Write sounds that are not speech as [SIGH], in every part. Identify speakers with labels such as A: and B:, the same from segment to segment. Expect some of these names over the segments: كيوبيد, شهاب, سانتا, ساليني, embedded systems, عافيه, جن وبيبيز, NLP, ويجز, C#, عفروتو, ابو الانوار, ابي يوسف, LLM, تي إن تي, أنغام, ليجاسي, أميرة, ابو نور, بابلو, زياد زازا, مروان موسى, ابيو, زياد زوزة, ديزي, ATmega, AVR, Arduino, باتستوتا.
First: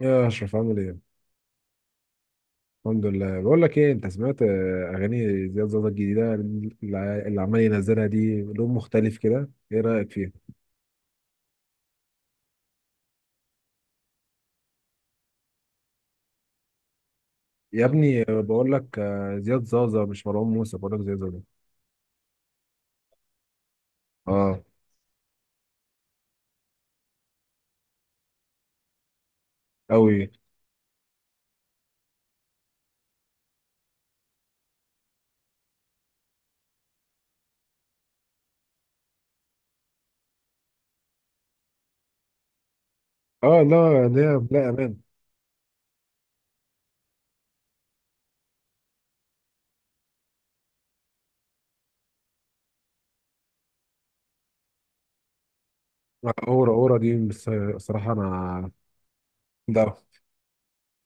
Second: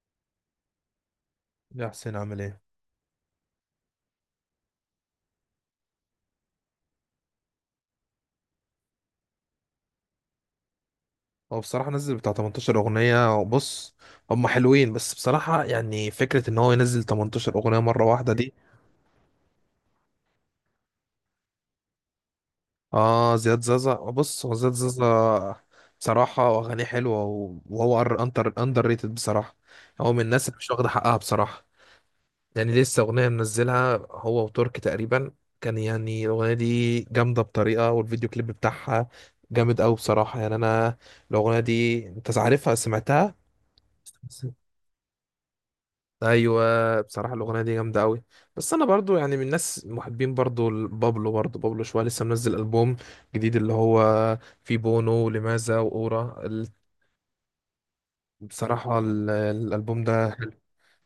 A: يا اشرف عامل ايه؟
B: يا حسين عامل ايه؟
A: الحمد لله. بقول لك ايه، انت سمعت اغاني زياد زازا الجديده اللي عمال ينزلها دي؟ لون مختلف كده، ايه رايك فيها؟
B: هو بصراحة نزل بتاع 18 أغنية. بص هم حلوين، بس بصراحة يعني فكرة إن هو ينزل 18 أغنية
A: يا
B: مرة
A: ابني،
B: واحدة دي...
A: بقول لك، زياد زازا مش مروان موسى، بقول لك زياد زازا.
B: آه زياد زازا، بص هو
A: اه.
B: زياد زازا بصراحة أغانيه حلوة و- وهو أندر ريتد بصراحة. هو
A: قوي.
B: من الناس اللي مش واخدة حقها بصراحة. يعني لسه أغنية منزلها هو وترك تقريبا، كان يعني الأغنية دي جامدة بطريقة، والفيديو كليب بتاعها جامد أوي بصراحة. يعني أنا الأغنية دي أنت عارفها، سمعتها؟
A: اه، لا لا لا، امان.
B: ايوه بصراحه الاغنيه دي جامده قوي. بس انا برضو يعني من الناس محبين برضو بابلو، برضو شويه، لسه منزل البوم جديد اللي هو فيه بونو ولماذا واورا
A: اورا اورا دي، بس الصراحه انا.
B: بصراحه
A: لا.
B: الالبوم ده حلو.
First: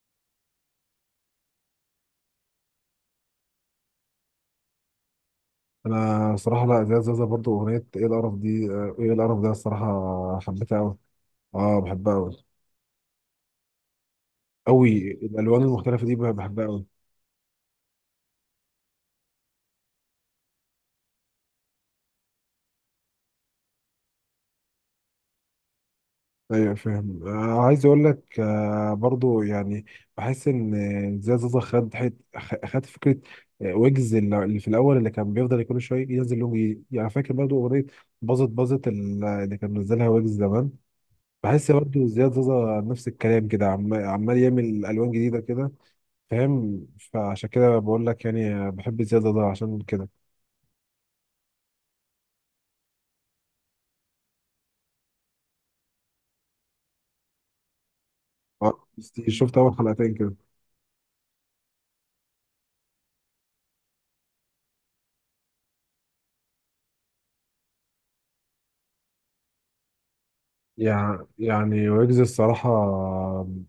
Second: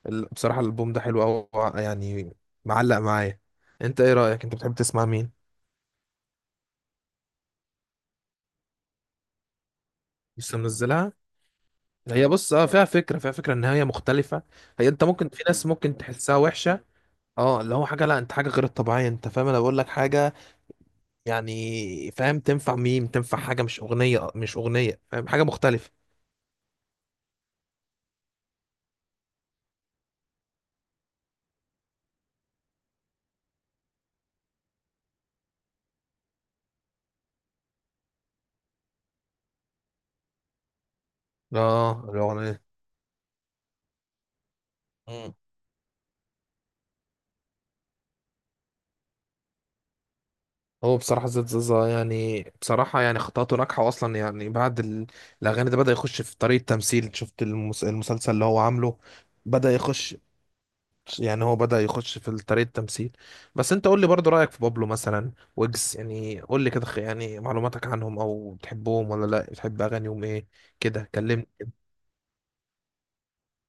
B: بصراحه الالبوم ده حلو قوي. يعني معلق معايا. انت ايه رايك، انت بتحب تسمع مين؟
A: انا صراحه، لا، زياد زازا برضو اغنيه ايه القرف دي، ايه القرف ده الصراحه
B: لسه
A: حبيتها قوي.
B: منزلها.
A: اه بحبها
B: هي
A: قوي.
B: بص اه فيها فكره، فيها فكره ان هي مختلفه. هي انت
A: قوي،
B: ممكن، في
A: الالوان
B: ناس ممكن
A: المختلفه دي
B: تحسها
A: بحبها
B: وحشه،
A: قوي.
B: اه اللي هو حاجه، لا انت حاجه غير الطبيعيه، انت فاهم؟ انا بقول لك حاجه يعني، فاهم؟ تنفع ميم، تنفع حاجة مش أغنية، مش أغنية فاهم، حاجة مختلفة.
A: ايوه فاهم، عايز اقول لك، برضو يعني بحس ان زياد زوزة خد خد فكره. ويجز اللي في الاول، اللي كان بيفضل كل شويه ينزل لهم، يعني فاكر برضو اغنيه باظت اللي كان منزلها ويجز زمان. بحس برضو
B: اه
A: زياد
B: الأغنية.
A: زوزة نفس الكلام كده، عمال يعمل الوان
B: مم.
A: جديده كده. فاهم. فعشان كده بقول لك يعني، بحب زياد زوزة عشان كده.
B: هو بصراحة زياد زازا يعني بصراحة يعني خطواته ناجحة أصلا، يعني بعد الأغاني ده بدأ يخش في طريق التمثيل. شفت المسلسل اللي هو
A: آه،
B: عامله؟
A: شفت
B: بدأ
A: اول حلقتين
B: يخش،
A: كده.
B: يعني هو بدأ يخش في طريق التمثيل. بس أنت قول لي برضو رأيك في بابلو مثلا، ويجز، يعني قول لي كده، يعني معلوماتك عنهم، أو بتحبهم ولا لا، بتحب أغانيهم إيه؟ كده
A: يعني
B: كلمني.
A: يعني ويجز الصراحة،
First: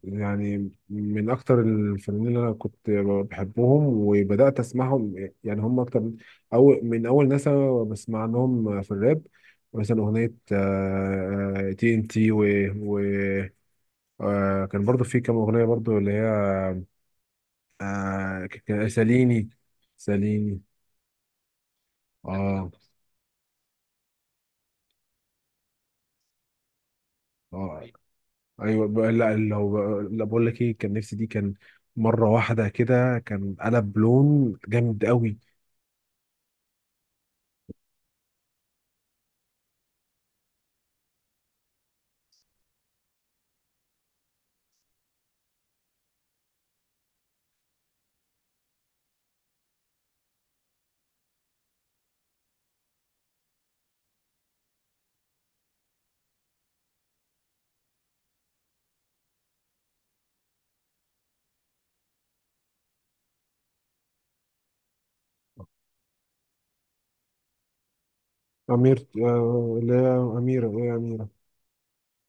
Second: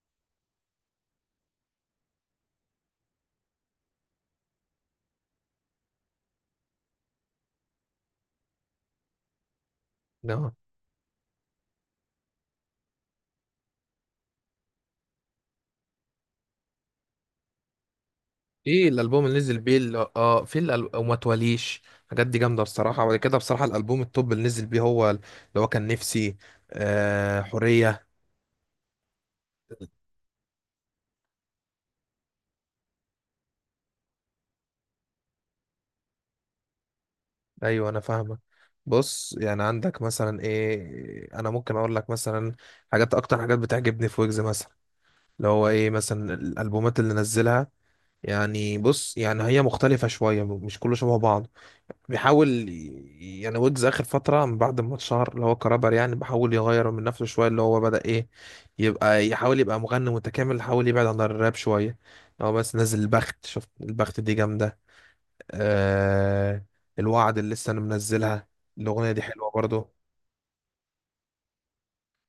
A: يعني من أكتر الفنانين اللي أنا كنت بحبهم وبدأت أسمعهم. يعني هم أكتر من أول ناس أنا بسمع لهم في الراب. مثلا أغنية
B: كده
A: تي إن تي، وكان برضو في كام أغنية برضو اللي هي
B: ايه الالبوم اللي
A: ساليني.
B: نزل بيه، اللي اه في
A: ساليني.
B: وما تواليش، الحاجات دي جامده
A: اه.
B: بصراحه. وبعد كده بصراحه الالبوم التوب اللي نزل بيه، هو اللي هو كان نفسي. آه
A: اه،
B: حوريه.
A: ايوه، لا، لا، بقول لك ايه، كان نفسي دي، كان مره واحده كده، كان قلب لون جامد قوي.
B: ايوه انا فاهمه. بص يعني عندك مثلا ايه، انا ممكن اقول لك مثلا حاجات اكتر حاجات بتعجبني في ويجز مثلا، اللي هو ايه، مثلا الالبومات اللي نزلها، يعني بص يعني هي مختلفه شويه، مش كله شبه بعض. بيحاول يعني ويجز اخر فتره، من بعد ما اتشهر اللي هو كرابر، يعني بيحاول يغير من نفسه شويه، اللي هو بدا ايه، يبقى يحاول يبقى مغني متكامل، يحاول يبعد عن الراب شويه. هو بس نزل البخت، شفت البخت دي جامده. آه الوعد اللي لسه انا منزلها،
A: أمير،
B: الاغنيه دي حلوه
A: اللي
B: برضو.
A: هي أميرة،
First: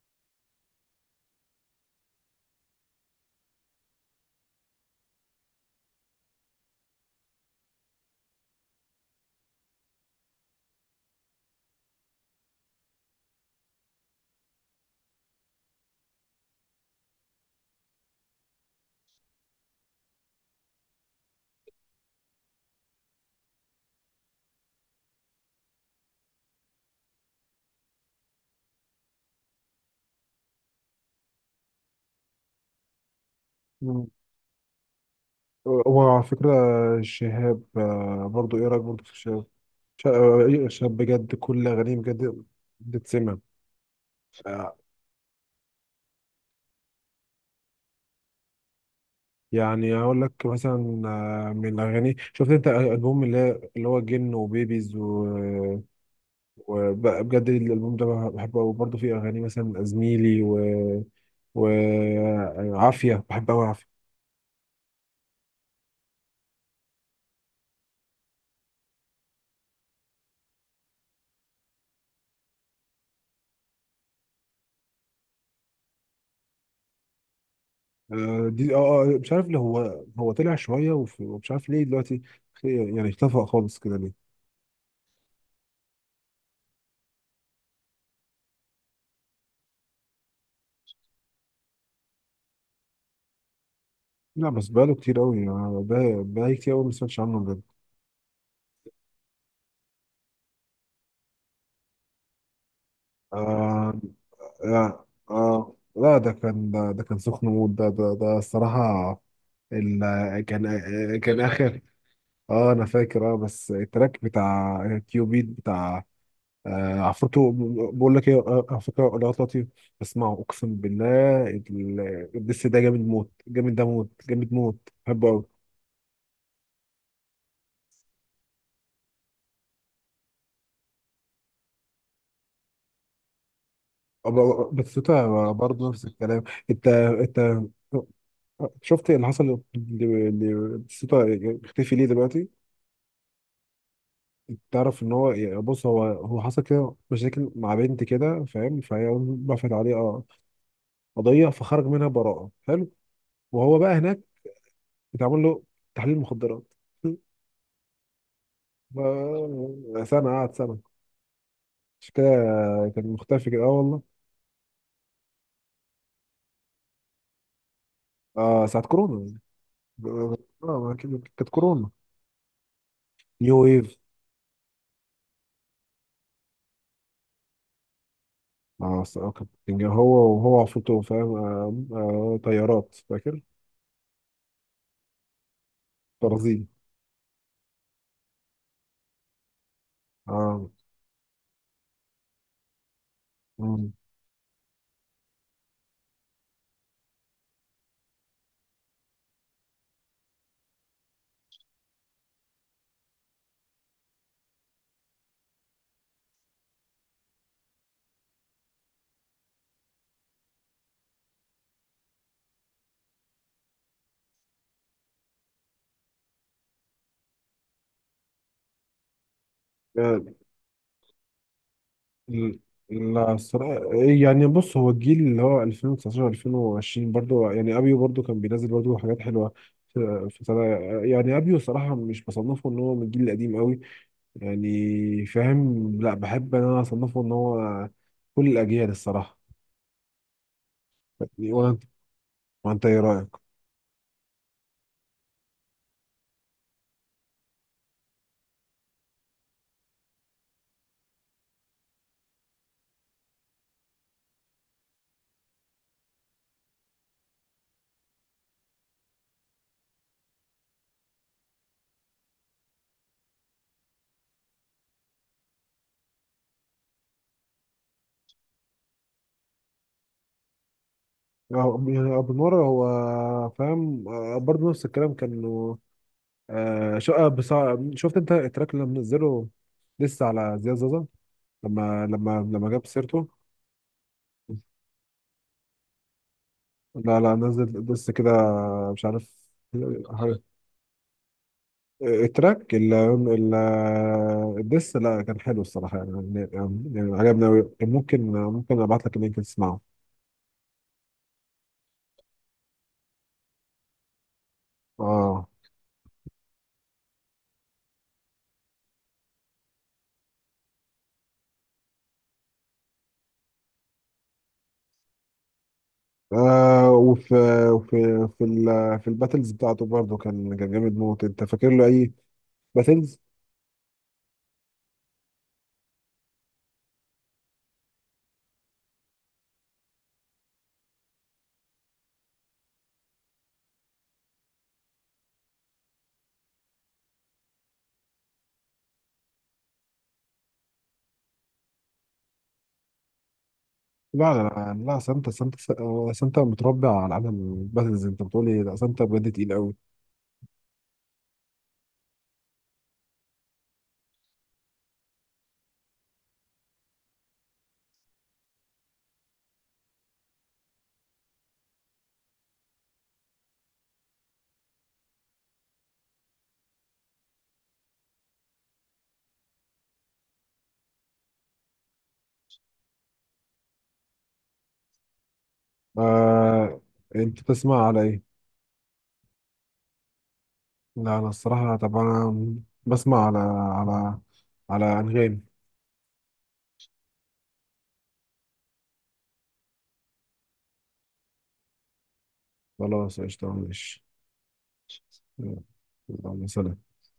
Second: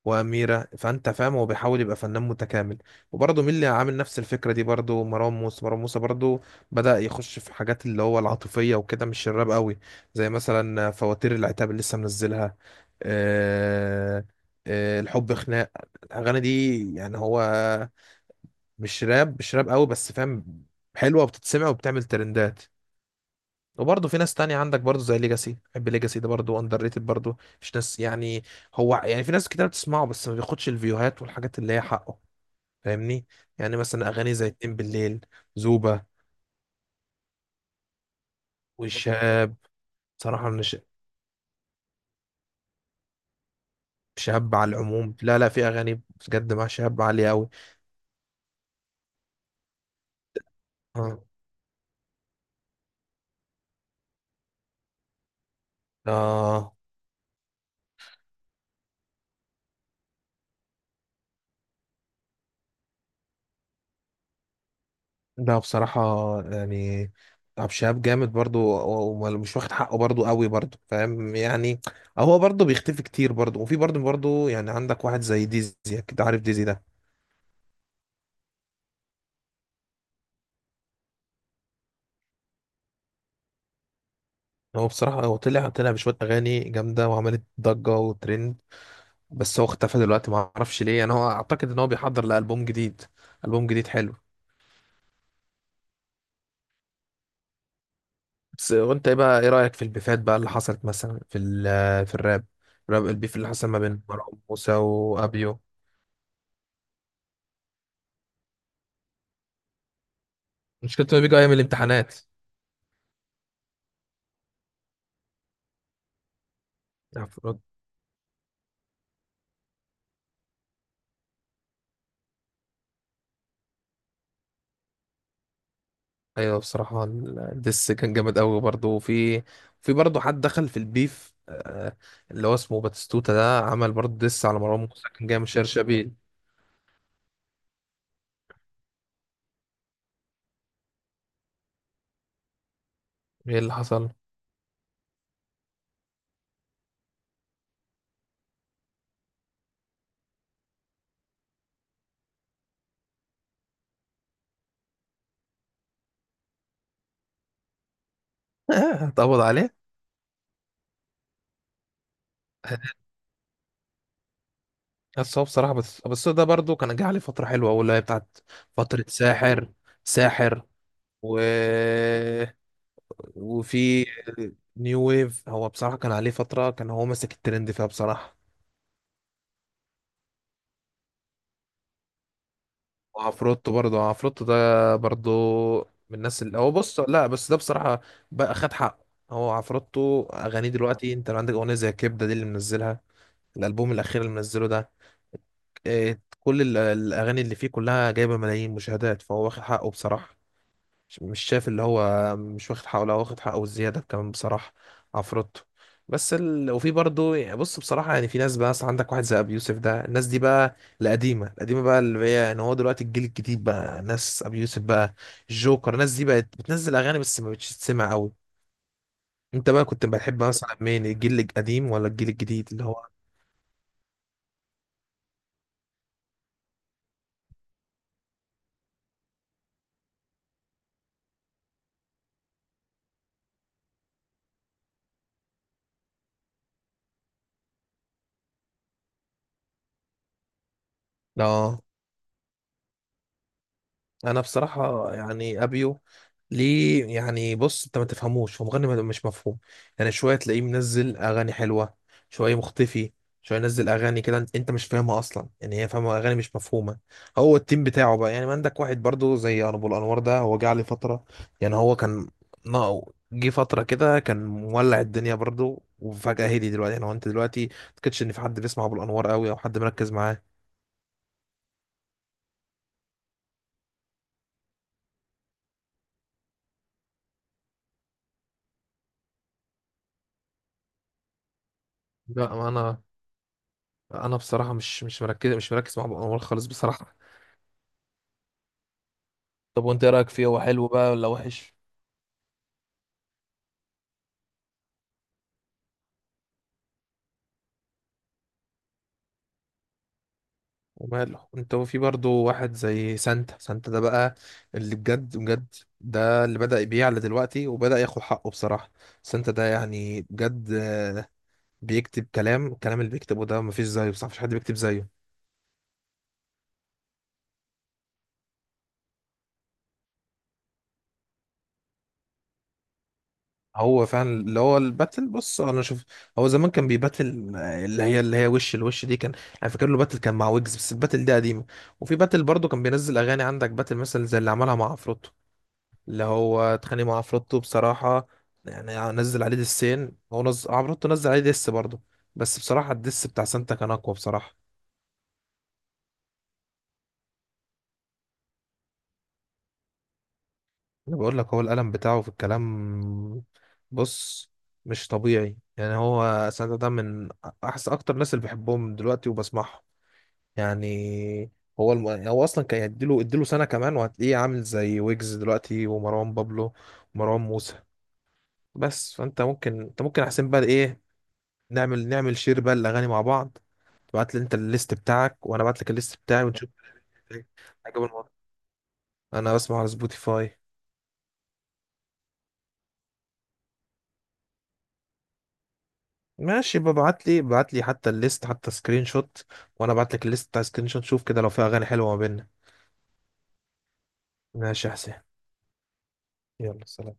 B: واميره، فانت فاهم هو بيحاول يبقى فنان متكامل. وبرضه مين اللي عامل نفس الفكره دي برضه؟ مروان موسى. مروان موسى برضه بدا يخش في حاجات اللي هو العاطفيه وكده، مش الراب قوي. زي مثلا فواتير العتاب اللي لسه منزلها، آه، آه الحب خناق. الاغاني دي يعني هو مش راب، مش راب قوي بس، فاهم؟ حلوه وبتتسمع وبتعمل ترندات. وبرضه في ناس تانية عندك برضه، زي ليجاسي، بحب ليجاسي ده برضه، اندر ريتد برضه، مش ناس يعني، هو يعني في ناس كتير بتسمعه بس ما بياخدش الفيوهات والحاجات اللي هي حقه. فاهمني؟ يعني
A: مم.
B: مثلا اغاني زي اتنين بالليل، زوبة،
A: وعلى فكرة شهاب، برضو إيه رأيك برضو في شهاب؟
B: والشهاب.
A: ش- آه،
B: صراحة من
A: إيه، شهاب بجد كل أغانيه بجد بتتسمع.
B: شهاب على
A: آه،
B: العموم، لا لا في اغاني بجد مع شهاب عالية قوي.
A: يعني أقول لك مثلا،
B: اه
A: من الأغاني، شفت أنت ألبوم اللي هو جن وبيبيز
B: آه.
A: وبجد الألبوم ده بحبه، وبرضه فيه أغاني مثلا زميلي وعافيه، بحب قوي عافيه.
B: لا بصراحة يعني عبد الشهاب جامد برضو، ومش واخد حقه برضو قوي برضو فاهم يعني. هو برضو بيختفي كتير برضو، وفي برضو يعني عندك واحد زي ديزي، أكيد عارف ديزي ده.
A: دي، اه، مش عارف ليه هو، طلع شويه ومش عارف ليه دلوقتي يعني اختفى خالص كده ليه.
B: هو بصراحة هو طلع بشوية أغاني جامدة، وعملت ضجة وترند. بس هو اختفى دلوقتي، ما أعرفش ليه. يعني هو أعتقد إن هو بيحضر لألبوم جديد، ألبوم جديد حلو.
A: لا، بس بقاله كتير قوي يعني، بقالي كتير قوي ما سمعتش عنه بجد.
B: بس وأنت إيه بقى، إيه رأيك في البيفات بقى اللي حصلت مثلا في في الراب؟ الراب البيف اللي حصل ما
A: آه
B: بين مروان موسى وأبيو،
A: لا، ده كان سخن موت، ده ده ده الصراحه. كان،
B: مشكلته بيجوا
A: كان
B: أيام
A: اخر.
B: الامتحانات.
A: اه انا فاكر. اه بس التراك بتاع كيوبيد بتاع، آه، عفوته.
B: عفروت.
A: بقول لك ايه، على فكره الوقت لطيف، اسمعه اقسم بالله، الدس ده جامد موت، جامد، ده موت، جامد موت. بحبه قوي.
B: ايوه بصراحه الدس كان جامد قوي برضه. وفي، في برضه حد دخل في البيف اللي هو اسمه باتستوتا ده، عمل برضه دس على مروان
A: بس
B: موسى،
A: انت
B: كان جاي من شير
A: برضه نفس
B: شبيل.
A: الكلام. انت شفت اللي حصل؟ لسوتا اختفي ليه دلوقتي؟
B: ايه اللي حصل؟
A: تعرف ان هو، يعني بص، هو حصل كده مشاكل مع بنت كده فاهم، فهي رفعت عليه قضيه، فخرج منها براءه. حلو. وهو بقى هناك اتعمل له تحليل مخدرات. [LAUGHS]
B: [LAUGHS] اتقبض عليه.
A: سنة، قعد سنة، مش كده؟ كان مختفي كده، اه والله.
B: بس هو بصراحه بس ده برضه كان جه عليه فتره حلوه أوي، اللي هي بتاعت
A: اه، ساعة
B: فتره
A: كورونا.
B: ساحر، ساحر.
A: اه، ما كده-
B: و...
A: كانت كورونا، نيو ويف.
B: وفي نيو ويف. هو بصراحه كان عليه فتره كان هو ماسك الترند فيها بصراحه.
A: اه، كان هو، وهو عفوته فاهم، طيارات، فاكر؟
B: وعفروتو برضه عفروتو ده برضه من الناس، اللي
A: برازيل.
B: هو بص، لا بس ده بصراحة بقى خد حقه. هو عفروتو
A: اه.
B: أغانيه دلوقتي، أنت لو عندك أغنية زي كبدة دي اللي منزلها
A: مم.
B: الألبوم الأخير اللي منزله ده، إيه، كل الأغاني اللي فيه كلها جايبة ملايين مشاهدات، فهو واخد حقه بصراحة. مش شايف اللي هو مش واخد حقه، لا واخد حقه والزياده كمان بصراحه، عفروتو. بس وفي برضه يعني، بص بصراحه يعني في ناس بقى، مثلا عندك واحد زي ابي يوسف ده، الناس دي بقى القديمه، بقى اللي هي يعني، هو دلوقتي الجيل الجديد بقى ناس ابي يوسف بقى الجوكر، الناس دي بقت بتنزل اغاني بس ما بتش تسمع قوي. انت بقى كنت
A: آه،
B: بتحب مثلا مين، الجيل القديم ولا الجيل
A: ال-
B: الجديد اللي هو؟
A: لا الصراحة إيه يعني، بص هو الجيل اللي هو 2019 2020 برضو، يعني ابيو برضو كان بينزل برضو حاجات حلوة في سنة. يعني ابيو صراحة مش بصنفه ان هو من الجيل القديم قوي، يعني فاهم، لا بحب ان انا اصنفه ان هو كل الاجيال الصراحه.
B: اه
A: وانت، وانت ايه رايك؟
B: انا بصراحه يعني ابيو، ليه يعني، بص انت ما تفهموش، هو مغني مش مفهوم، يعني شويه تلاقيه منزل اغاني حلوه، شويه مختفي، شويه ينزل اغاني كده انت، أنت مش فاهمها اصلا، يعني هي فاهمه اغاني مش مفهومه. هو التيم بتاعه بقى يعني. ما عندك واحد برضو زي ابو الانوار ده، هو جه عليه فتره، يعني هو كان ناقو، جه فتره كده كان مولع الدنيا برضو، وفجاه هدي دلوقتي. يعني هو انت دلوقتي ما تكتش ان في حد بيسمع ابو الانوار قوي او حد مركز معاه.
A: يعني ابو نور هو فاهم، برضه نفس الكلام كانوا. آه، شو آه، بس شفت انت التراك اللي منزله لسه على زياد زازا
B: لا
A: لما جاب
B: انا،
A: سيرته؟
B: انا بصراحه مش، مش مركز مع ابو انوار خالص بصراحه.
A: لا، لا، نزل لسه كده، مش عارف.
B: طب وانت ايه رايك فيه، هو حلو بقى ولا وحش؟
A: التراك ال ال الدس، لا كان حلو الصراحة يعني, يعني عجبني أوي. ممكن أبعت لك اللينك تسمعه.
B: وماله. انت وفي برضو واحد زي سانتا، ده بقى اللي بجد،
A: آه
B: بجد ده اللي بدأ يبيع دلوقتي وبدأ ياخد حقه بصراحه. سانتا ده يعني بجد بيكتب كلام، الكلام اللي بيكتبه ده مفيش زيه بصراحه، مفيش حد بيكتب زيه.
A: وفي، وفي، في في الباتلز بتاعته برضه، كان جامد موت. أنت فاكر له أي باتلز؟
B: هو فعلا اللي هو الباتل، بص انا شوف، هو زمان كان بيباتل اللي هي اللي هي وش الوش دي كان، انا فاكر له باتل كان مع ويجز، بس الباتل دي قديمه. وفي باتل برضه كان بينزل اغاني، عندك باتل مثلا زي اللي عملها مع عفروتو، اللي هو اتخانق مع عفروتو بصراحه. يعني نزل عليه دسين، هو عفروتو نزل عليه دس برضه، بس بصراحه الدس بتاع سانتا كان اقوى
A: لا لا
B: بصراحه.
A: لا لا، سانتا سانتا، سانتا متربع على عالم الباتلز. أنت بتقولي لا، سانتا بجد تقيل أوي.
B: انا بقول لك هو القلم بتاعه في الكلام، بص، مش طبيعي. يعني هو سانتا ده من احسن اكتر ناس اللي بحبهم دلوقتي وبسمعهم يعني. هو هو اصلا كان اديله سنه كمان، وهتلاقيه عامل زي ويجز دلوقتي، ومروان بابلو ومروان موسى. بس فانت ممكن، انت ممكن احسن بقى ايه، نعمل شير بقى الاغاني مع بعض. تبعت لي انت الليست بتاعك، وانا ابعت لك الليست بتاعي، ونشوف.
A: آه. أنت بتسمع على
B: عجب الموضوع؟
A: إيه؟
B: انا بسمع على سبوتيفاي.
A: لا أنا الصراحة طبعا بسمع على على أنغام.
B: ماشي، ببعت لي بعت لي حتى الليست، حتى سكرين شوت، وانا ابعت لك الليست بتاع سكرين شوت، شوف كده لو في اغاني حلوه ما بيننا.
A: خلاص قشطة، ماشي.
B: ماشي يا حسين،
A: اللهم صل.
B: يلا سلام.